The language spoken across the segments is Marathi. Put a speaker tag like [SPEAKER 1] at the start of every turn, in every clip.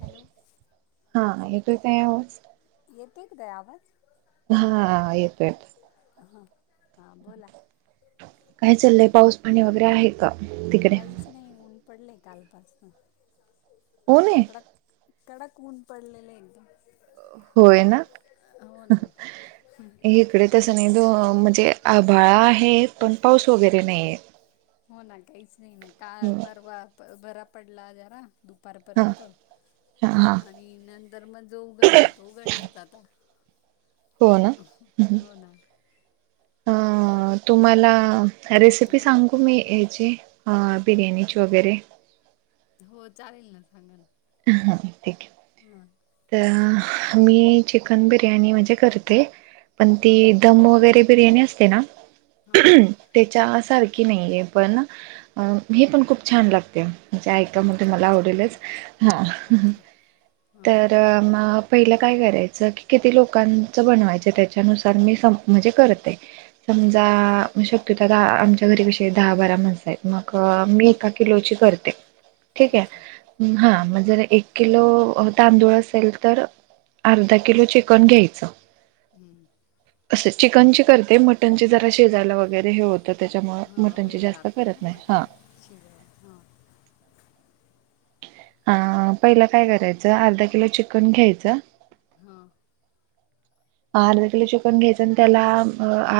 [SPEAKER 1] हॅलो.
[SPEAKER 2] हा. येतोय का आवाज?
[SPEAKER 1] येतोय का ताई आवाज?
[SPEAKER 2] हा. येतोय येतोय.
[SPEAKER 1] ह हा बोला.
[SPEAKER 2] काय चाललंय पाऊस पाणी वगैरे आहे का तिकडे?
[SPEAKER 1] काहीच नाही ऊन पडलंय कालपासून.
[SPEAKER 2] ऊन आहे?
[SPEAKER 1] कडक. कडक ऊन पडलेले एकदम.
[SPEAKER 2] होय ना.
[SPEAKER 1] हो ना
[SPEAKER 2] हे इकडे तसं नाही दो म्हणजे आभाळा आहे पण पाऊस वगैरे नाही हे.
[SPEAKER 1] हो ना काहीच नाही ना का परवा बरा पडला जरा
[SPEAKER 2] हा
[SPEAKER 1] दुपारपर्यंत
[SPEAKER 2] हा हा
[SPEAKER 1] आणि नंतर मग जो उघडला तो उघडलाच आता.
[SPEAKER 2] हो ना
[SPEAKER 1] हो ना
[SPEAKER 2] अ
[SPEAKER 1] बाकी
[SPEAKER 2] तुम्हाला रेसिपी
[SPEAKER 1] हां
[SPEAKER 2] सांगू मी याची बिर्याणीची वगैरे
[SPEAKER 1] हो चालेल ना सांगा ना
[SPEAKER 2] अहा हा ठीक हे.
[SPEAKER 1] हा
[SPEAKER 2] तर मी चिकन बिर्याणी म्हणजे करते पण
[SPEAKER 1] हां
[SPEAKER 2] ती
[SPEAKER 1] हां
[SPEAKER 2] दम वगैरे बिर्याणी असते ना
[SPEAKER 1] हां हां
[SPEAKER 2] ते च्या सारखी नाहीे पण हे पण खूप छान लागते म्हणजे ऐकुण तर म्हणते मला
[SPEAKER 1] अच्छा अच्छा
[SPEAKER 2] आवडेलच
[SPEAKER 1] अच्छा हां
[SPEAKER 2] तर म पहिलं काय करायचं की किती लोकांचं बनवायचं त्याच्यानुसार मी स म्हणजे करते. समजा
[SPEAKER 1] अच्छा अच्छा
[SPEAKER 2] मशक त त्या दहा आमच्या घरी विषय दहा बारा माणसं आहेत मग मी एका किलोची करते. ठीक हे
[SPEAKER 1] अच्छा
[SPEAKER 2] हा
[SPEAKER 1] हं,
[SPEAKER 2] मग जरा एक किलो तांदूळ असेल तर अर्धा किलो चिकन घ्यायचं.
[SPEAKER 1] हम्म
[SPEAKER 2] असे चिकन ची करते मटन ची जरा शीजायला वगैरे हे होतं त्याच्यामुळ मटनची जास्त करत नाही हां
[SPEAKER 1] मटन शिजवा हां
[SPEAKER 2] आ पहिला काय करायचं अर्धा किलो चिकन घ्यायचं.
[SPEAKER 1] हां
[SPEAKER 2] अर्धा किलो चिकन घ्यायचं आणि त्याला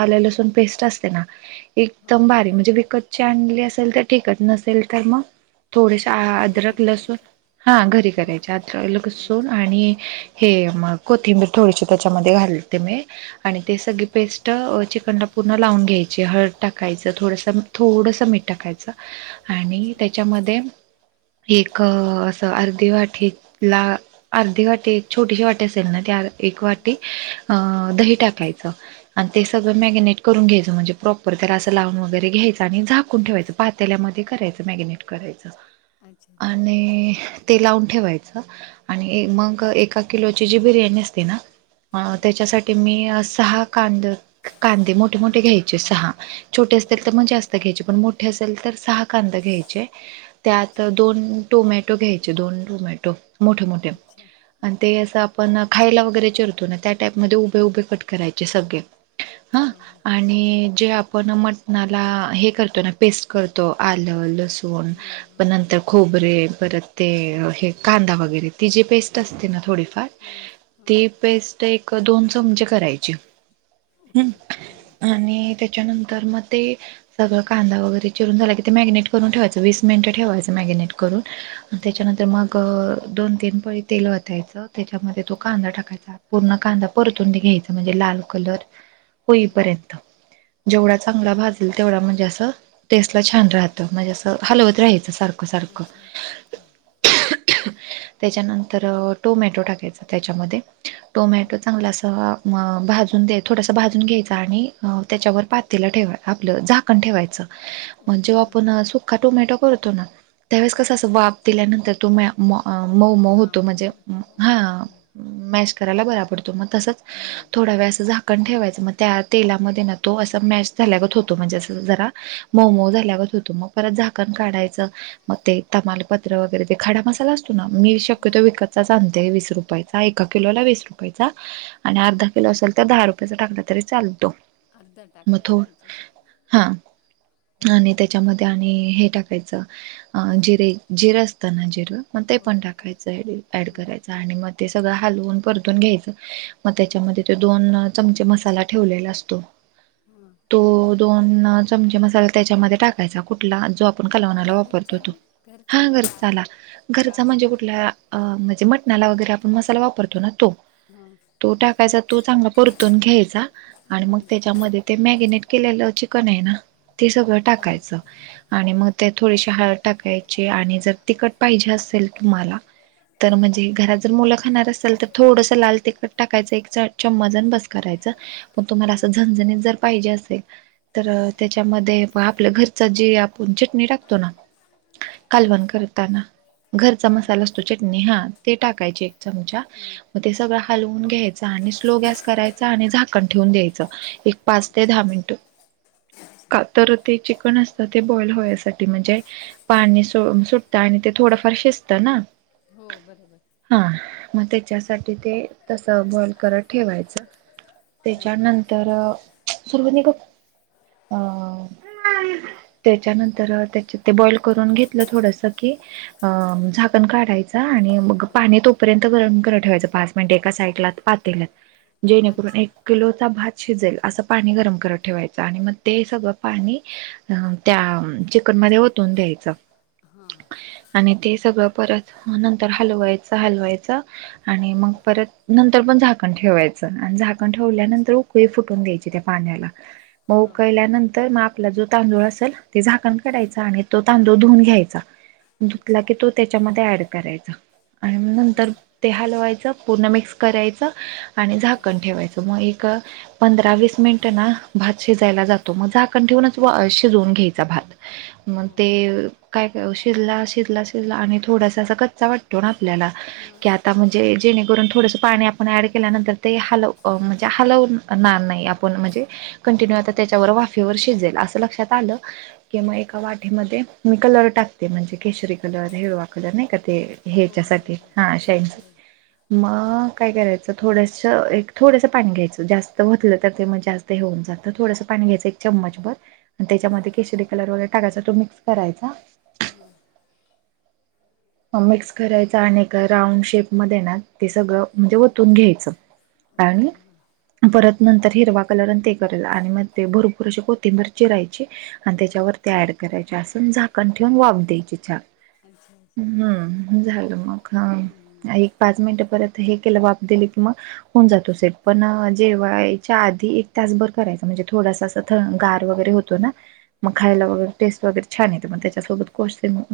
[SPEAKER 2] आल लसूण पेस्ट असते ना
[SPEAKER 1] हां
[SPEAKER 2] एकदम
[SPEAKER 1] हां
[SPEAKER 2] भारी म्हणजे विकत चांगली असेल तर ठिकच नसेल तर म थोडेसा
[SPEAKER 1] आपली घरी
[SPEAKER 2] अद्रक लसूण
[SPEAKER 1] करायची
[SPEAKER 2] हा घरी
[SPEAKER 1] हां
[SPEAKER 2] करायचे अद्रक लसुण
[SPEAKER 1] अच्छा
[SPEAKER 2] आणि हे मग कोथिंबीर थोडीशी त्याच्यामध्ये घालते मी आणि ते
[SPEAKER 1] अच्छा
[SPEAKER 2] सगळी पेस्ट चिकनला पूर्ण लावून घ्यायची हळद टाकायचं थोडसं थोडसं मीठ टाकायचं. आणि
[SPEAKER 1] अच्छा
[SPEAKER 2] त्याच्यामध्ये एक असं अर्धी वाटी ला अर्धी वाटी छोटेशी वाटी असेल ना त्या एक वाटी
[SPEAKER 1] हं,
[SPEAKER 2] अ दही टाकायच आणि ते सगळ
[SPEAKER 1] ओके
[SPEAKER 2] मॅगीनेट करून घ्यायचं म्हणजे प्रॉपर त्याला असं लावून वगैरे घ्यायचं आणि झाकून ठेवायच
[SPEAKER 1] अच्छा
[SPEAKER 2] पातेल्यामध्ये करायचं मॅगिनेट. करायचं
[SPEAKER 1] अच्छा अच्छा
[SPEAKER 2] आणि ते लावून ठेवायच. आणि
[SPEAKER 1] हां
[SPEAKER 2] मग एका किलोची जी बिर्याणी असते ना अ
[SPEAKER 1] हां
[SPEAKER 2] त्याच्यासाठी मी सहा कांद कांदे मोठे मोठे
[SPEAKER 1] हां
[SPEAKER 2] घ्यायचे सहा छोटे
[SPEAKER 1] हां
[SPEAKER 2] असतील तर
[SPEAKER 1] हां
[SPEAKER 2] मग जास्त जास्त घ्यायचे पण मोठे असेल तर सहा कांदा
[SPEAKER 1] स-
[SPEAKER 2] घ्यायचे त्यात
[SPEAKER 1] अच्छा
[SPEAKER 2] दोन टोमॅटो घ्यायचे दोन टोमॅटो मोठे मोठे
[SPEAKER 1] अच्छा
[SPEAKER 2] आणि ते
[SPEAKER 1] ओके
[SPEAKER 2] अस आपण खायला वगैरे चीरतो ना त्या टाईपमध्ये उभे उभे कट करायचे सगळे हा
[SPEAKER 1] हां हां हां
[SPEAKER 2] आणि जे आपण म ला हे करतो ना पेस्ट करतो आलं, लसूण
[SPEAKER 1] हां हां
[SPEAKER 2] पण नंतर खोबरे परत ते
[SPEAKER 1] हां
[SPEAKER 2] हे कांदा वगैरे ती जी पेस्ट असते ना थोडीफार
[SPEAKER 1] हम्म हम्म
[SPEAKER 2] ती पेस्ट एक दोन चमचे करायची. हम्म,
[SPEAKER 1] ओके हा
[SPEAKER 2] आणि त्याच्यानंतर मग ते सगळं कांदा वगैरे चिरून झाला की ते मॅगिनेट करून ठेवायचं वीस मिनटं ठेवायचं मॅगिनेट करून
[SPEAKER 1] हां
[SPEAKER 2] त्याच्यानंतर मग दोन तीन पळी तेल वतायचं त्याच्यामध्ये तो
[SPEAKER 1] हां
[SPEAKER 2] कांदा टाकायचा पूर्ण कांदा परतून घ्यायचा म्हणजे लाल कलर
[SPEAKER 1] हां
[SPEAKER 2] होईपर्यंत जेवढा
[SPEAKER 1] ओके
[SPEAKER 2] चांगला
[SPEAKER 1] हां
[SPEAKER 2] भाजल तेवढा म्हणजे असं टेस्टला छान राहतं म्हणजे असं हलवत राहायचं सारखं सारखं
[SPEAKER 1] अच्छा अच्छा
[SPEAKER 2] त्याच्यानंतर टोमॅटो टाकायचा त्याच्यामध्ये
[SPEAKER 1] हम्म.
[SPEAKER 2] टोमॅटो चांगला अस भाजून दे थोडंस भाजून घ्यायचा आणि त्याच्यावर पात तिला ठेवाय आपलं झाकण ठेवायचं मग
[SPEAKER 1] ओके
[SPEAKER 2] जेव्हा
[SPEAKER 1] हां
[SPEAKER 2] आपण सुखा टोमॅटो करतो ना त्यावेळेस
[SPEAKER 1] हां
[SPEAKER 2] कसा अस वाफ दिल्यानंतर तुम म मऊ मऊ
[SPEAKER 1] हां
[SPEAKER 2] होतो म्हणजे
[SPEAKER 1] होतं मऊ
[SPEAKER 2] हा
[SPEAKER 1] हां
[SPEAKER 2] मॅश करायला बरा पडतो मग तसंच
[SPEAKER 1] हो
[SPEAKER 2] थोड
[SPEAKER 1] बरोबर
[SPEAKER 2] वेळ असं झा कण ठेवायच मग त्या तेलामध्ये ना तो अस मॅश झाल्यागत होतो म्हणजे असं जरा मऊ मऊ झाल्यावर होतो मग परत झाकण काढायचं मग ते तमालपत्र वगैरे ते खडा मसाला अस् मी
[SPEAKER 1] हो
[SPEAKER 2] शक्यतो
[SPEAKER 1] हो
[SPEAKER 2] विकतचाच आणतेय वीस रुपयाचा एका किलोला वीस रुपयाचा आणि
[SPEAKER 1] हां
[SPEAKER 2] अर्धा किलो असेल तर दहा रुपयाचा टाकला तरी चालतो
[SPEAKER 1] अर्धा
[SPEAKER 2] मग
[SPEAKER 1] टाकायचा
[SPEAKER 2] थो
[SPEAKER 1] त्याच्यातला
[SPEAKER 2] हा
[SPEAKER 1] हम्म.
[SPEAKER 2] आणि त्याच्यामध्ये त्या आणि हे टाकायचं जिरे जिरं असतना जिरं मग ते
[SPEAKER 1] हो
[SPEAKER 2] पण
[SPEAKER 1] आपले
[SPEAKER 2] टाकायचं ड ऍड
[SPEAKER 1] हां
[SPEAKER 2] करायच आणि मग ते सगळं हा हालवून परतून घ्यायचं मग
[SPEAKER 1] हां
[SPEAKER 2] त्याच्यामध्ये ते दोन चमचे मसाला ठेवलेला असतो
[SPEAKER 1] हां
[SPEAKER 2] तो दोन चमचे मसाला त्याच्यामध्ये टाकायचा कुठला जो आ पण कालवनाला
[SPEAKER 1] आपल्या
[SPEAKER 2] वापरतो
[SPEAKER 1] घरचा
[SPEAKER 2] तो
[SPEAKER 1] ना घरचा
[SPEAKER 2] हा
[SPEAKER 1] ना
[SPEAKER 2] घर
[SPEAKER 1] का
[SPEAKER 2] चाला घरचा
[SPEAKER 1] काला
[SPEAKER 2] म्हणजे कुठला अ म्हणजे मटणाला वगैरे आपण मसाला वापरतो ना तो
[SPEAKER 1] हं
[SPEAKER 2] तो टाकायचा तो चांगला परतून घ्यायचा आणि मग त्याच्यामध्ये ते मॅगिनेट केलेलं चिकन ये ना ते सगळं
[SPEAKER 1] हां
[SPEAKER 2] टाकायचं आणि मग ते थोडीशी हळद टाकायची आणि जर तिकट पाहिजे असेल तुम्हाला तर म्हणजे घरात जर मुलं खाणार अस ल तर थोडस लाल तिखट टाकायचं एक चम्मच अन् बस करायच पण तुम्हाला अस
[SPEAKER 1] हां
[SPEAKER 2] झणझणीत जर पाहिजे असेल तर त्याच्यामध्ये आपल्या घरचा जे आपण चटणी टाकतो ना कालवण करताना घरचा
[SPEAKER 1] हां
[SPEAKER 2] मसाला
[SPEAKER 1] हां
[SPEAKER 2] असतो चटणी हा ते टाकायची एक चमचा
[SPEAKER 1] हम्म,
[SPEAKER 2] मग ते
[SPEAKER 1] हम्म.
[SPEAKER 2] सगळं हलवून घ्यायचं आणि स्लो गॅस करायचा आणि झाकण ठेवून द्यायच एक पाच ते
[SPEAKER 1] अच्छा
[SPEAKER 2] दहा मिनटं
[SPEAKER 1] अच्छा
[SPEAKER 2] का तर ते चिकन असतं ते बॉईल होयसाठी म्हणजे पाणी सो सुटत आणि ते थोडंफार शिजत ना?
[SPEAKER 1] हो बरोबर
[SPEAKER 2] हा मग त्याच्यासाठी ते तस बॉईल करत ठेवायचं
[SPEAKER 1] हां
[SPEAKER 2] त्याच्यानंतर [unintelligible] अं त्याच्यानंतर त्याच्या ते बॉइल करून घेतलं थोडस की! अ झाकण काढायच आणि मग पाणी तोपर् र्यंत गरम करायला ठेवायच पाच मिनिट एका साइडला पातेल्यात जेणेकरून
[SPEAKER 1] अच्छा
[SPEAKER 2] एक किलोचा भात शिजेल असं पाणी गरम करत ठेवायचं आणि मग ते सगळं पाणी अ त्या चिकनमध्ये
[SPEAKER 1] चिक
[SPEAKER 2] ओतून द्यायचं
[SPEAKER 1] हां
[SPEAKER 2] आणि ते सगळं परत नंतर हलवायचं हलवायचं आणि मग परत नंतर पण झाकण ठेवायचं आणि झाकण ठेवल्यानंतर
[SPEAKER 1] अच्छा
[SPEAKER 2] उकळी फुटून द्यायची त्या पाण्याला मग
[SPEAKER 1] हां
[SPEAKER 2] उकळल्यानंतर मग आपला जो तांदूळ असेल ते झाकण काढायचा आणि तो तांदूळ धुवून घ्यायचा धुतला
[SPEAKER 1] अच्छा
[SPEAKER 2] की तो त्याच्यामध्ये ऍड करायचा आणि
[SPEAKER 1] हो
[SPEAKER 2] नंतर
[SPEAKER 1] हो
[SPEAKER 2] ते हलवायचं पूर्ण मिक्स करायचं आणि झाकण ठेवायचं मग एक पंधरा वीस मिनिटं ना भात शिजायला जातो मग झाकण ठेवूनच वा शिजवून घ्यायचा भात मग
[SPEAKER 1] हो
[SPEAKER 2] ते
[SPEAKER 1] बरोबर
[SPEAKER 2] काय का शिजला, शिजला, शिजला आणि थोडासा असा कच्चा वाटतो ना आपल्याला
[SPEAKER 1] हां
[SPEAKER 2] की आता म्हणजे जेणेकरून थोडस पाणी आपण ऍड केल्यानंतर ते हलव म्हणजे हलवून ना नाही आपण म्हणजे कंटिन्यू
[SPEAKER 1] हां
[SPEAKER 2] आता
[SPEAKER 1] हां
[SPEAKER 2] त्याच्यावर वाफेवर शिजेल असं लक्षात आलं कि
[SPEAKER 1] हां
[SPEAKER 2] म एका वाटीमध्ये मी कलर टाकते म्हणजे केशरी कलर, हिरवा कलर नाही का ते
[SPEAKER 1] हो हो
[SPEAKER 2] ह्याच्यासाठी
[SPEAKER 1] हो
[SPEAKER 2] हा
[SPEAKER 1] हो
[SPEAKER 2] शाइन
[SPEAKER 1] हो
[SPEAKER 2] मग काय करायचं थोडस एक थोडंसं पाणी घ्यायचं जास्त होतलं तर ते मग जास ते होऊन जातं थोडंसं पाणी घ्यायचं एक चम्मच बर आणि
[SPEAKER 1] हां
[SPEAKER 2] त्याच्यामध्ये केशरी कलर वगैर टाकायचा तो मिक्स करायचा
[SPEAKER 1] हा
[SPEAKER 2] मिक्स करायचा आणीक राऊंड शेपमध्ये ना ते सगळं म्हणजे ओतून घ्यायचं आणि
[SPEAKER 1] ओके हं
[SPEAKER 2] परत नंतर हिरवा कलरन ते करेल आणि मग ते भरपूर असे कोथिंबर चिरायची आणी
[SPEAKER 1] हां
[SPEAKER 2] त्याच्यावर ते ऍड करायचे असून झाकण ठेवून वाफ द्यायची छान
[SPEAKER 1] अच्छा अच्छा
[SPEAKER 2] हम्म झालं मग हं
[SPEAKER 1] हम्म,
[SPEAKER 2] एक पाच मिनिटपर्यंत हे केलं वाफ दिली की मग होऊन जातो सेट पण
[SPEAKER 1] अच्छा
[SPEAKER 2] जेवायच्या आधी एक तासभर करायचं म्हणजे थोडासा असं थ गार वगैरे होतं तोना मग
[SPEAKER 1] हो
[SPEAKER 2] खायला
[SPEAKER 1] हो
[SPEAKER 2] वगैरे टेस्ट वगैरे छान येते मग त्याच्यासोबत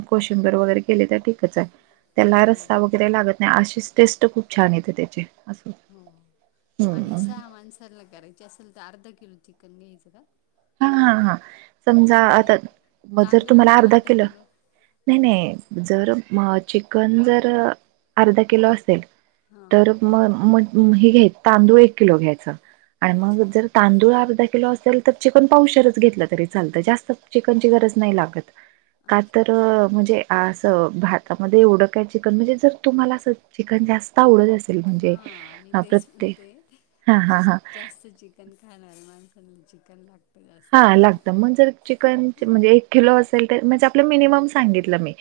[SPEAKER 2] कोशिंबीर वगैरे केले तर ठीकच आहे त्याला
[SPEAKER 1] हो
[SPEAKER 2] रस्सा वगैरे लागत नाही अशीच टेस्ट खूप छान येते त्याची असं
[SPEAKER 1] आणी
[SPEAKER 2] हम्म
[SPEAKER 1] सहा माणसाला करायची असेल तर अर्धा किलो चिकन घ्यायचं का
[SPEAKER 2] ह, ह हा समजा
[SPEAKER 1] आणि
[SPEAKER 2] आता जर तुम्हाला अर्धा किलो नाय, नाय जर म चिकन जर अर्धा किलो असेल
[SPEAKER 1] हां
[SPEAKER 2] तर म मग हे घ्याय तांदूळ एक किलो घ्यायचा आणी मग
[SPEAKER 1] अच्छा
[SPEAKER 2] जर तांदूळ अर्धा किलो असेल तर चिकन पावशरच घेतलं तरी चालतं जास्त चिकनची गरज नाही लागत का
[SPEAKER 1] अच्छा
[SPEAKER 2] तर म्हजे असं भातामध्ये एवढं काय चिकन म्हणजे जर तुम्हाला अस चिकन जास्त आवडत अस
[SPEAKER 1] हा मी तेच म्हणते
[SPEAKER 2] हा हा हा
[SPEAKER 1] जास्त चिक चिकन खाणाऱ्या माणसांना चिकन लाग
[SPEAKER 2] हा लागतं मग जर चिकन म्हणजे एक किलो असेल तर म्हणजे आपला मिनिमम सांगितलं मी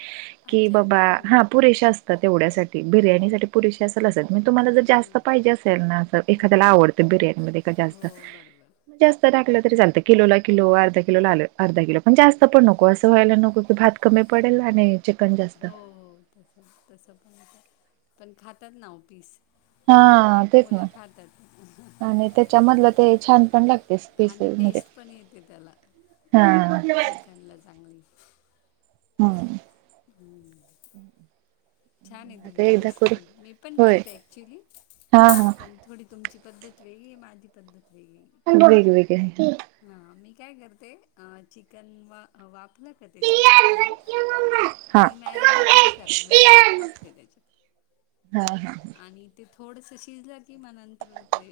[SPEAKER 2] कि
[SPEAKER 1] अच्छा
[SPEAKER 2] बाबा
[SPEAKER 1] अच्छा हां
[SPEAKER 2] हा पुरेशा अस तेवढ्यासाठी बिर्याणीसाठी पुरेसे असल असत तुम्हाला जर
[SPEAKER 1] हां हां
[SPEAKER 2] जास्त पाहिजे असेल ना तर
[SPEAKER 1] हा
[SPEAKER 2] एखाद्याला आवडतं बिर्याणीमधे
[SPEAKER 1] हो बरोबर
[SPEAKER 2] जास्त टाकलं तरी चालतंय किलोला किलो अर्धा किलो ला आलं अर्धा किलो पण जास्त पण नको असं व्हायला नको की भात कमी पडेल आणी
[SPEAKER 1] हो तसं, तसं पण, पण खातात ना वो पीस
[SPEAKER 2] हा तेच ना
[SPEAKER 1] मुलं खातात
[SPEAKER 2] आणि त्याच्यामधलं ते छान पण लागते
[SPEAKER 1] आणि
[SPEAKER 2] पीसेस म्हणजे
[SPEAKER 1] टेस्ट पण येते त्याला
[SPEAKER 2] हा
[SPEAKER 1] चिकनला चांगली
[SPEAKER 2] हम्म.
[SPEAKER 1] हम्म. छानय
[SPEAKER 2] आता
[SPEAKER 1] तुमची
[SPEAKER 2] एकदा करू
[SPEAKER 1] रेसिपी. मी पण
[SPEAKER 2] होय
[SPEAKER 1] करते ॲक्च्युली.
[SPEAKER 2] हा हा
[SPEAKER 1] पण थोडी तुमची पद्धत वेगळीय. माझी पद्धत वेगळी.
[SPEAKER 2] वेगवेगळ्या हायत्या.
[SPEAKER 1] हा, मी काय करते. आ चिकन वा वाफल का ते सगळं करून.
[SPEAKER 2] हा हा
[SPEAKER 1] मी मॅरिनेट नाही करत. मी डायरेक् टाकते त्याच्यात. आणी ते थोडसं शिजलं की, नंतर मग ते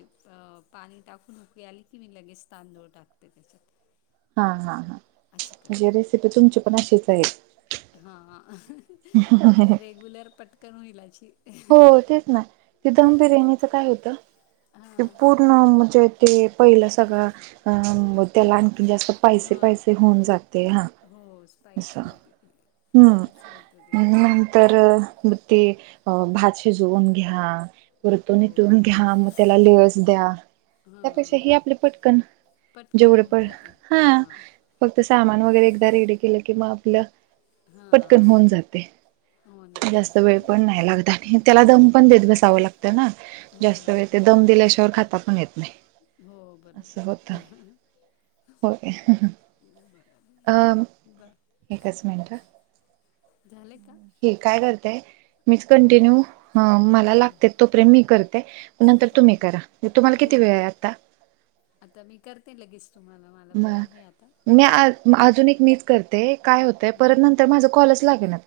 [SPEAKER 1] पाणी टाकून उकळी आली की, मी लगेच तांदूळ टाकते त्याच्यात.
[SPEAKER 2] हा, हा, हा.
[SPEAKER 1] असं
[SPEAKER 2] म्हणजे
[SPEAKER 1] करते.
[SPEAKER 2] रेसिपी तुमची पण अशीचय.
[SPEAKER 1] हा, [unintelligible] आपली रेग्युलर, पटकन होईल अशी.
[SPEAKER 2] हो, तेच ना. ते दम बिर्याणीच काय होतं? ते
[SPEAKER 1] हा
[SPEAKER 2] पूर्ण म्हजे ते पहिलं सगळं, अं त्याला आणखीन जास्त स्पायशी -
[SPEAKER 1] हा
[SPEAKER 2] स्पायशी होऊन जाते. हा,
[SPEAKER 1] हो
[SPEAKER 2] अस.
[SPEAKER 1] स्पायसी होते
[SPEAKER 2] हम्म.
[SPEAKER 1] असं होतं ते
[SPEAKER 2] नंतर, मग ते भात शिजवून घ्या.
[SPEAKER 1] हो
[SPEAKER 2] परतून इथून घ्या. मग त्याला लेअरस द्या. त्यापेक्षा
[SPEAKER 1] हां
[SPEAKER 2] ही आपलं पटकन
[SPEAKER 1] पटकन
[SPEAKER 2] जेवढं
[SPEAKER 1] होऊन
[SPEAKER 2] पण,
[SPEAKER 1] जाते
[SPEAKER 2] हा.
[SPEAKER 1] हां
[SPEAKER 2] फक्त सामान वगैरे
[SPEAKER 1] असं
[SPEAKER 2] एकदा रेडी केलं. की, मग आपलं
[SPEAKER 1] हां
[SPEAKER 2] पटकन होऊन जातंय.
[SPEAKER 1] हो ना
[SPEAKER 2] जास्त वेळ पण नाही लागत. आणि त्याला दम पण देत बसावं लागत त ना,
[SPEAKER 1] हो
[SPEAKER 2] जास्त
[SPEAKER 1] ना
[SPEAKER 2] वेळ. ते दम दिल्याशिवाय, खाता पण येत नाही.
[SPEAKER 1] हो,
[SPEAKER 2] असं
[SPEAKER 1] बरोबरय.
[SPEAKER 2] होतं
[SPEAKER 1] [unintelligible]
[SPEAKER 2] होय. [unintelligible] अ, एकच मिनटं.
[SPEAKER 1] झालंय, का?
[SPEAKER 2] हे काय करताय? मीच कंटिन्यू ह, मला
[SPEAKER 1] हां
[SPEAKER 2] लागतेत तोपर्यंत मी करते. नंतर तुम्ही
[SPEAKER 1] ओके
[SPEAKER 2] करा. तुम्हाला
[SPEAKER 1] हो
[SPEAKER 2] किती
[SPEAKER 1] हो
[SPEAKER 2] वेळय? आता.
[SPEAKER 1] आता मी, करते लगेच तुम्हाला. मला वेळ
[SPEAKER 2] बरं.
[SPEAKER 1] आहे आता
[SPEAKER 2] मी आ अजून एक मीच करते. काय होतंय,
[SPEAKER 1] हां
[SPEAKER 2] परत नंतर माझं कालच लागेणात.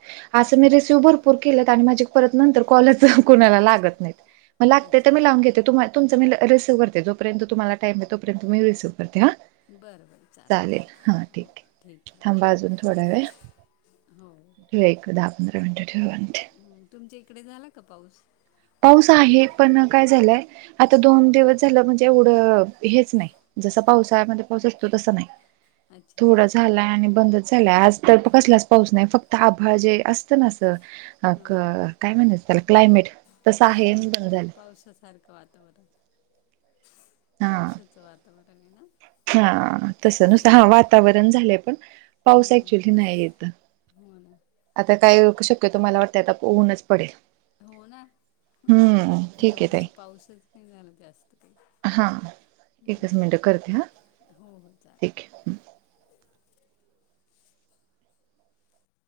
[SPEAKER 2] असं मी रिसिव्ह भरपूर केलेत आणि माझे परत नंतर कॉलच,
[SPEAKER 1] अच्छा
[SPEAKER 2] कोणाला
[SPEAKER 1] अच्छा
[SPEAKER 2] लागत नाहीत. लागतंय तर
[SPEAKER 1] अच्छा
[SPEAKER 2] मी लावून घेते.
[SPEAKER 1] बरं
[SPEAKER 2] तुम -
[SPEAKER 1] बरं
[SPEAKER 2] तुमचं मी रिसव करते. तो पर्यंत तुम्हाला टाईमय तोपर्यंत, मी रिसीव करते. हा.
[SPEAKER 1] बरं, बरं.
[SPEAKER 2] चालेल, हा
[SPEAKER 1] हो
[SPEAKER 2] ठीकय.
[SPEAKER 1] ठीक आहे
[SPEAKER 2] थांबा
[SPEAKER 1] चालेल
[SPEAKER 2] अजून थोड्यावेळ.
[SPEAKER 1] हो.
[SPEAKER 2] लै एक दहा - पंधरा मिनटं ठेवा [unintelligible]
[SPEAKER 1] हं, तुमच्या इकडे झाला का, पाऊस?
[SPEAKER 2] पाऊस आहे. पण काय झालय? आता
[SPEAKER 1] हं,
[SPEAKER 2] दोन दिवस तेला म्हणजे एवढं, हेच नाही. जसं पावसाळ्यामध्ये पाऊस असतो, तस नाही.
[SPEAKER 1] अच्छा
[SPEAKER 2] थोडं
[SPEAKER 1] अच्छा
[SPEAKER 2] झालाय आणि बंदच झालाय. आज तर प कसलाच पाऊस नाही. फक्त आभाळ जे असतं ना, असं अ
[SPEAKER 1] हां हां
[SPEAKER 2] का- काय म्हनायच त्याला, क्लायमेट. तसं
[SPEAKER 1] हां,
[SPEAKER 2] आहे
[SPEAKER 1] हां,
[SPEAKER 2] आणि बंद झालं
[SPEAKER 1] पावसासारखं वातावरण.
[SPEAKER 2] हा
[SPEAKER 1] पावसाचं वातावरणय ना.
[SPEAKER 2] हा, तसं. नुसतं. हा, वातावरण झालंय. पण पाऊस
[SPEAKER 1] हं,
[SPEAKER 2] ऍक्च्युली, नाही येत.
[SPEAKER 1] हो ना.
[SPEAKER 2] आता काय शक्यतो मला वाटतं आता ऊनच पडेल.
[SPEAKER 1] हो ना,
[SPEAKER 2] हम्म
[SPEAKER 1] [inaudible]
[SPEAKER 2] ठीक
[SPEAKER 1] या
[SPEAKER 2] आहे ताई
[SPEAKER 1] वर्षी पाऊसच नाही झाला जास्त काही.
[SPEAKER 2] हा एकच मिनिटं करते हा
[SPEAKER 1] हम्म हो- हो चालेल.
[SPEAKER 2] ठीक आहे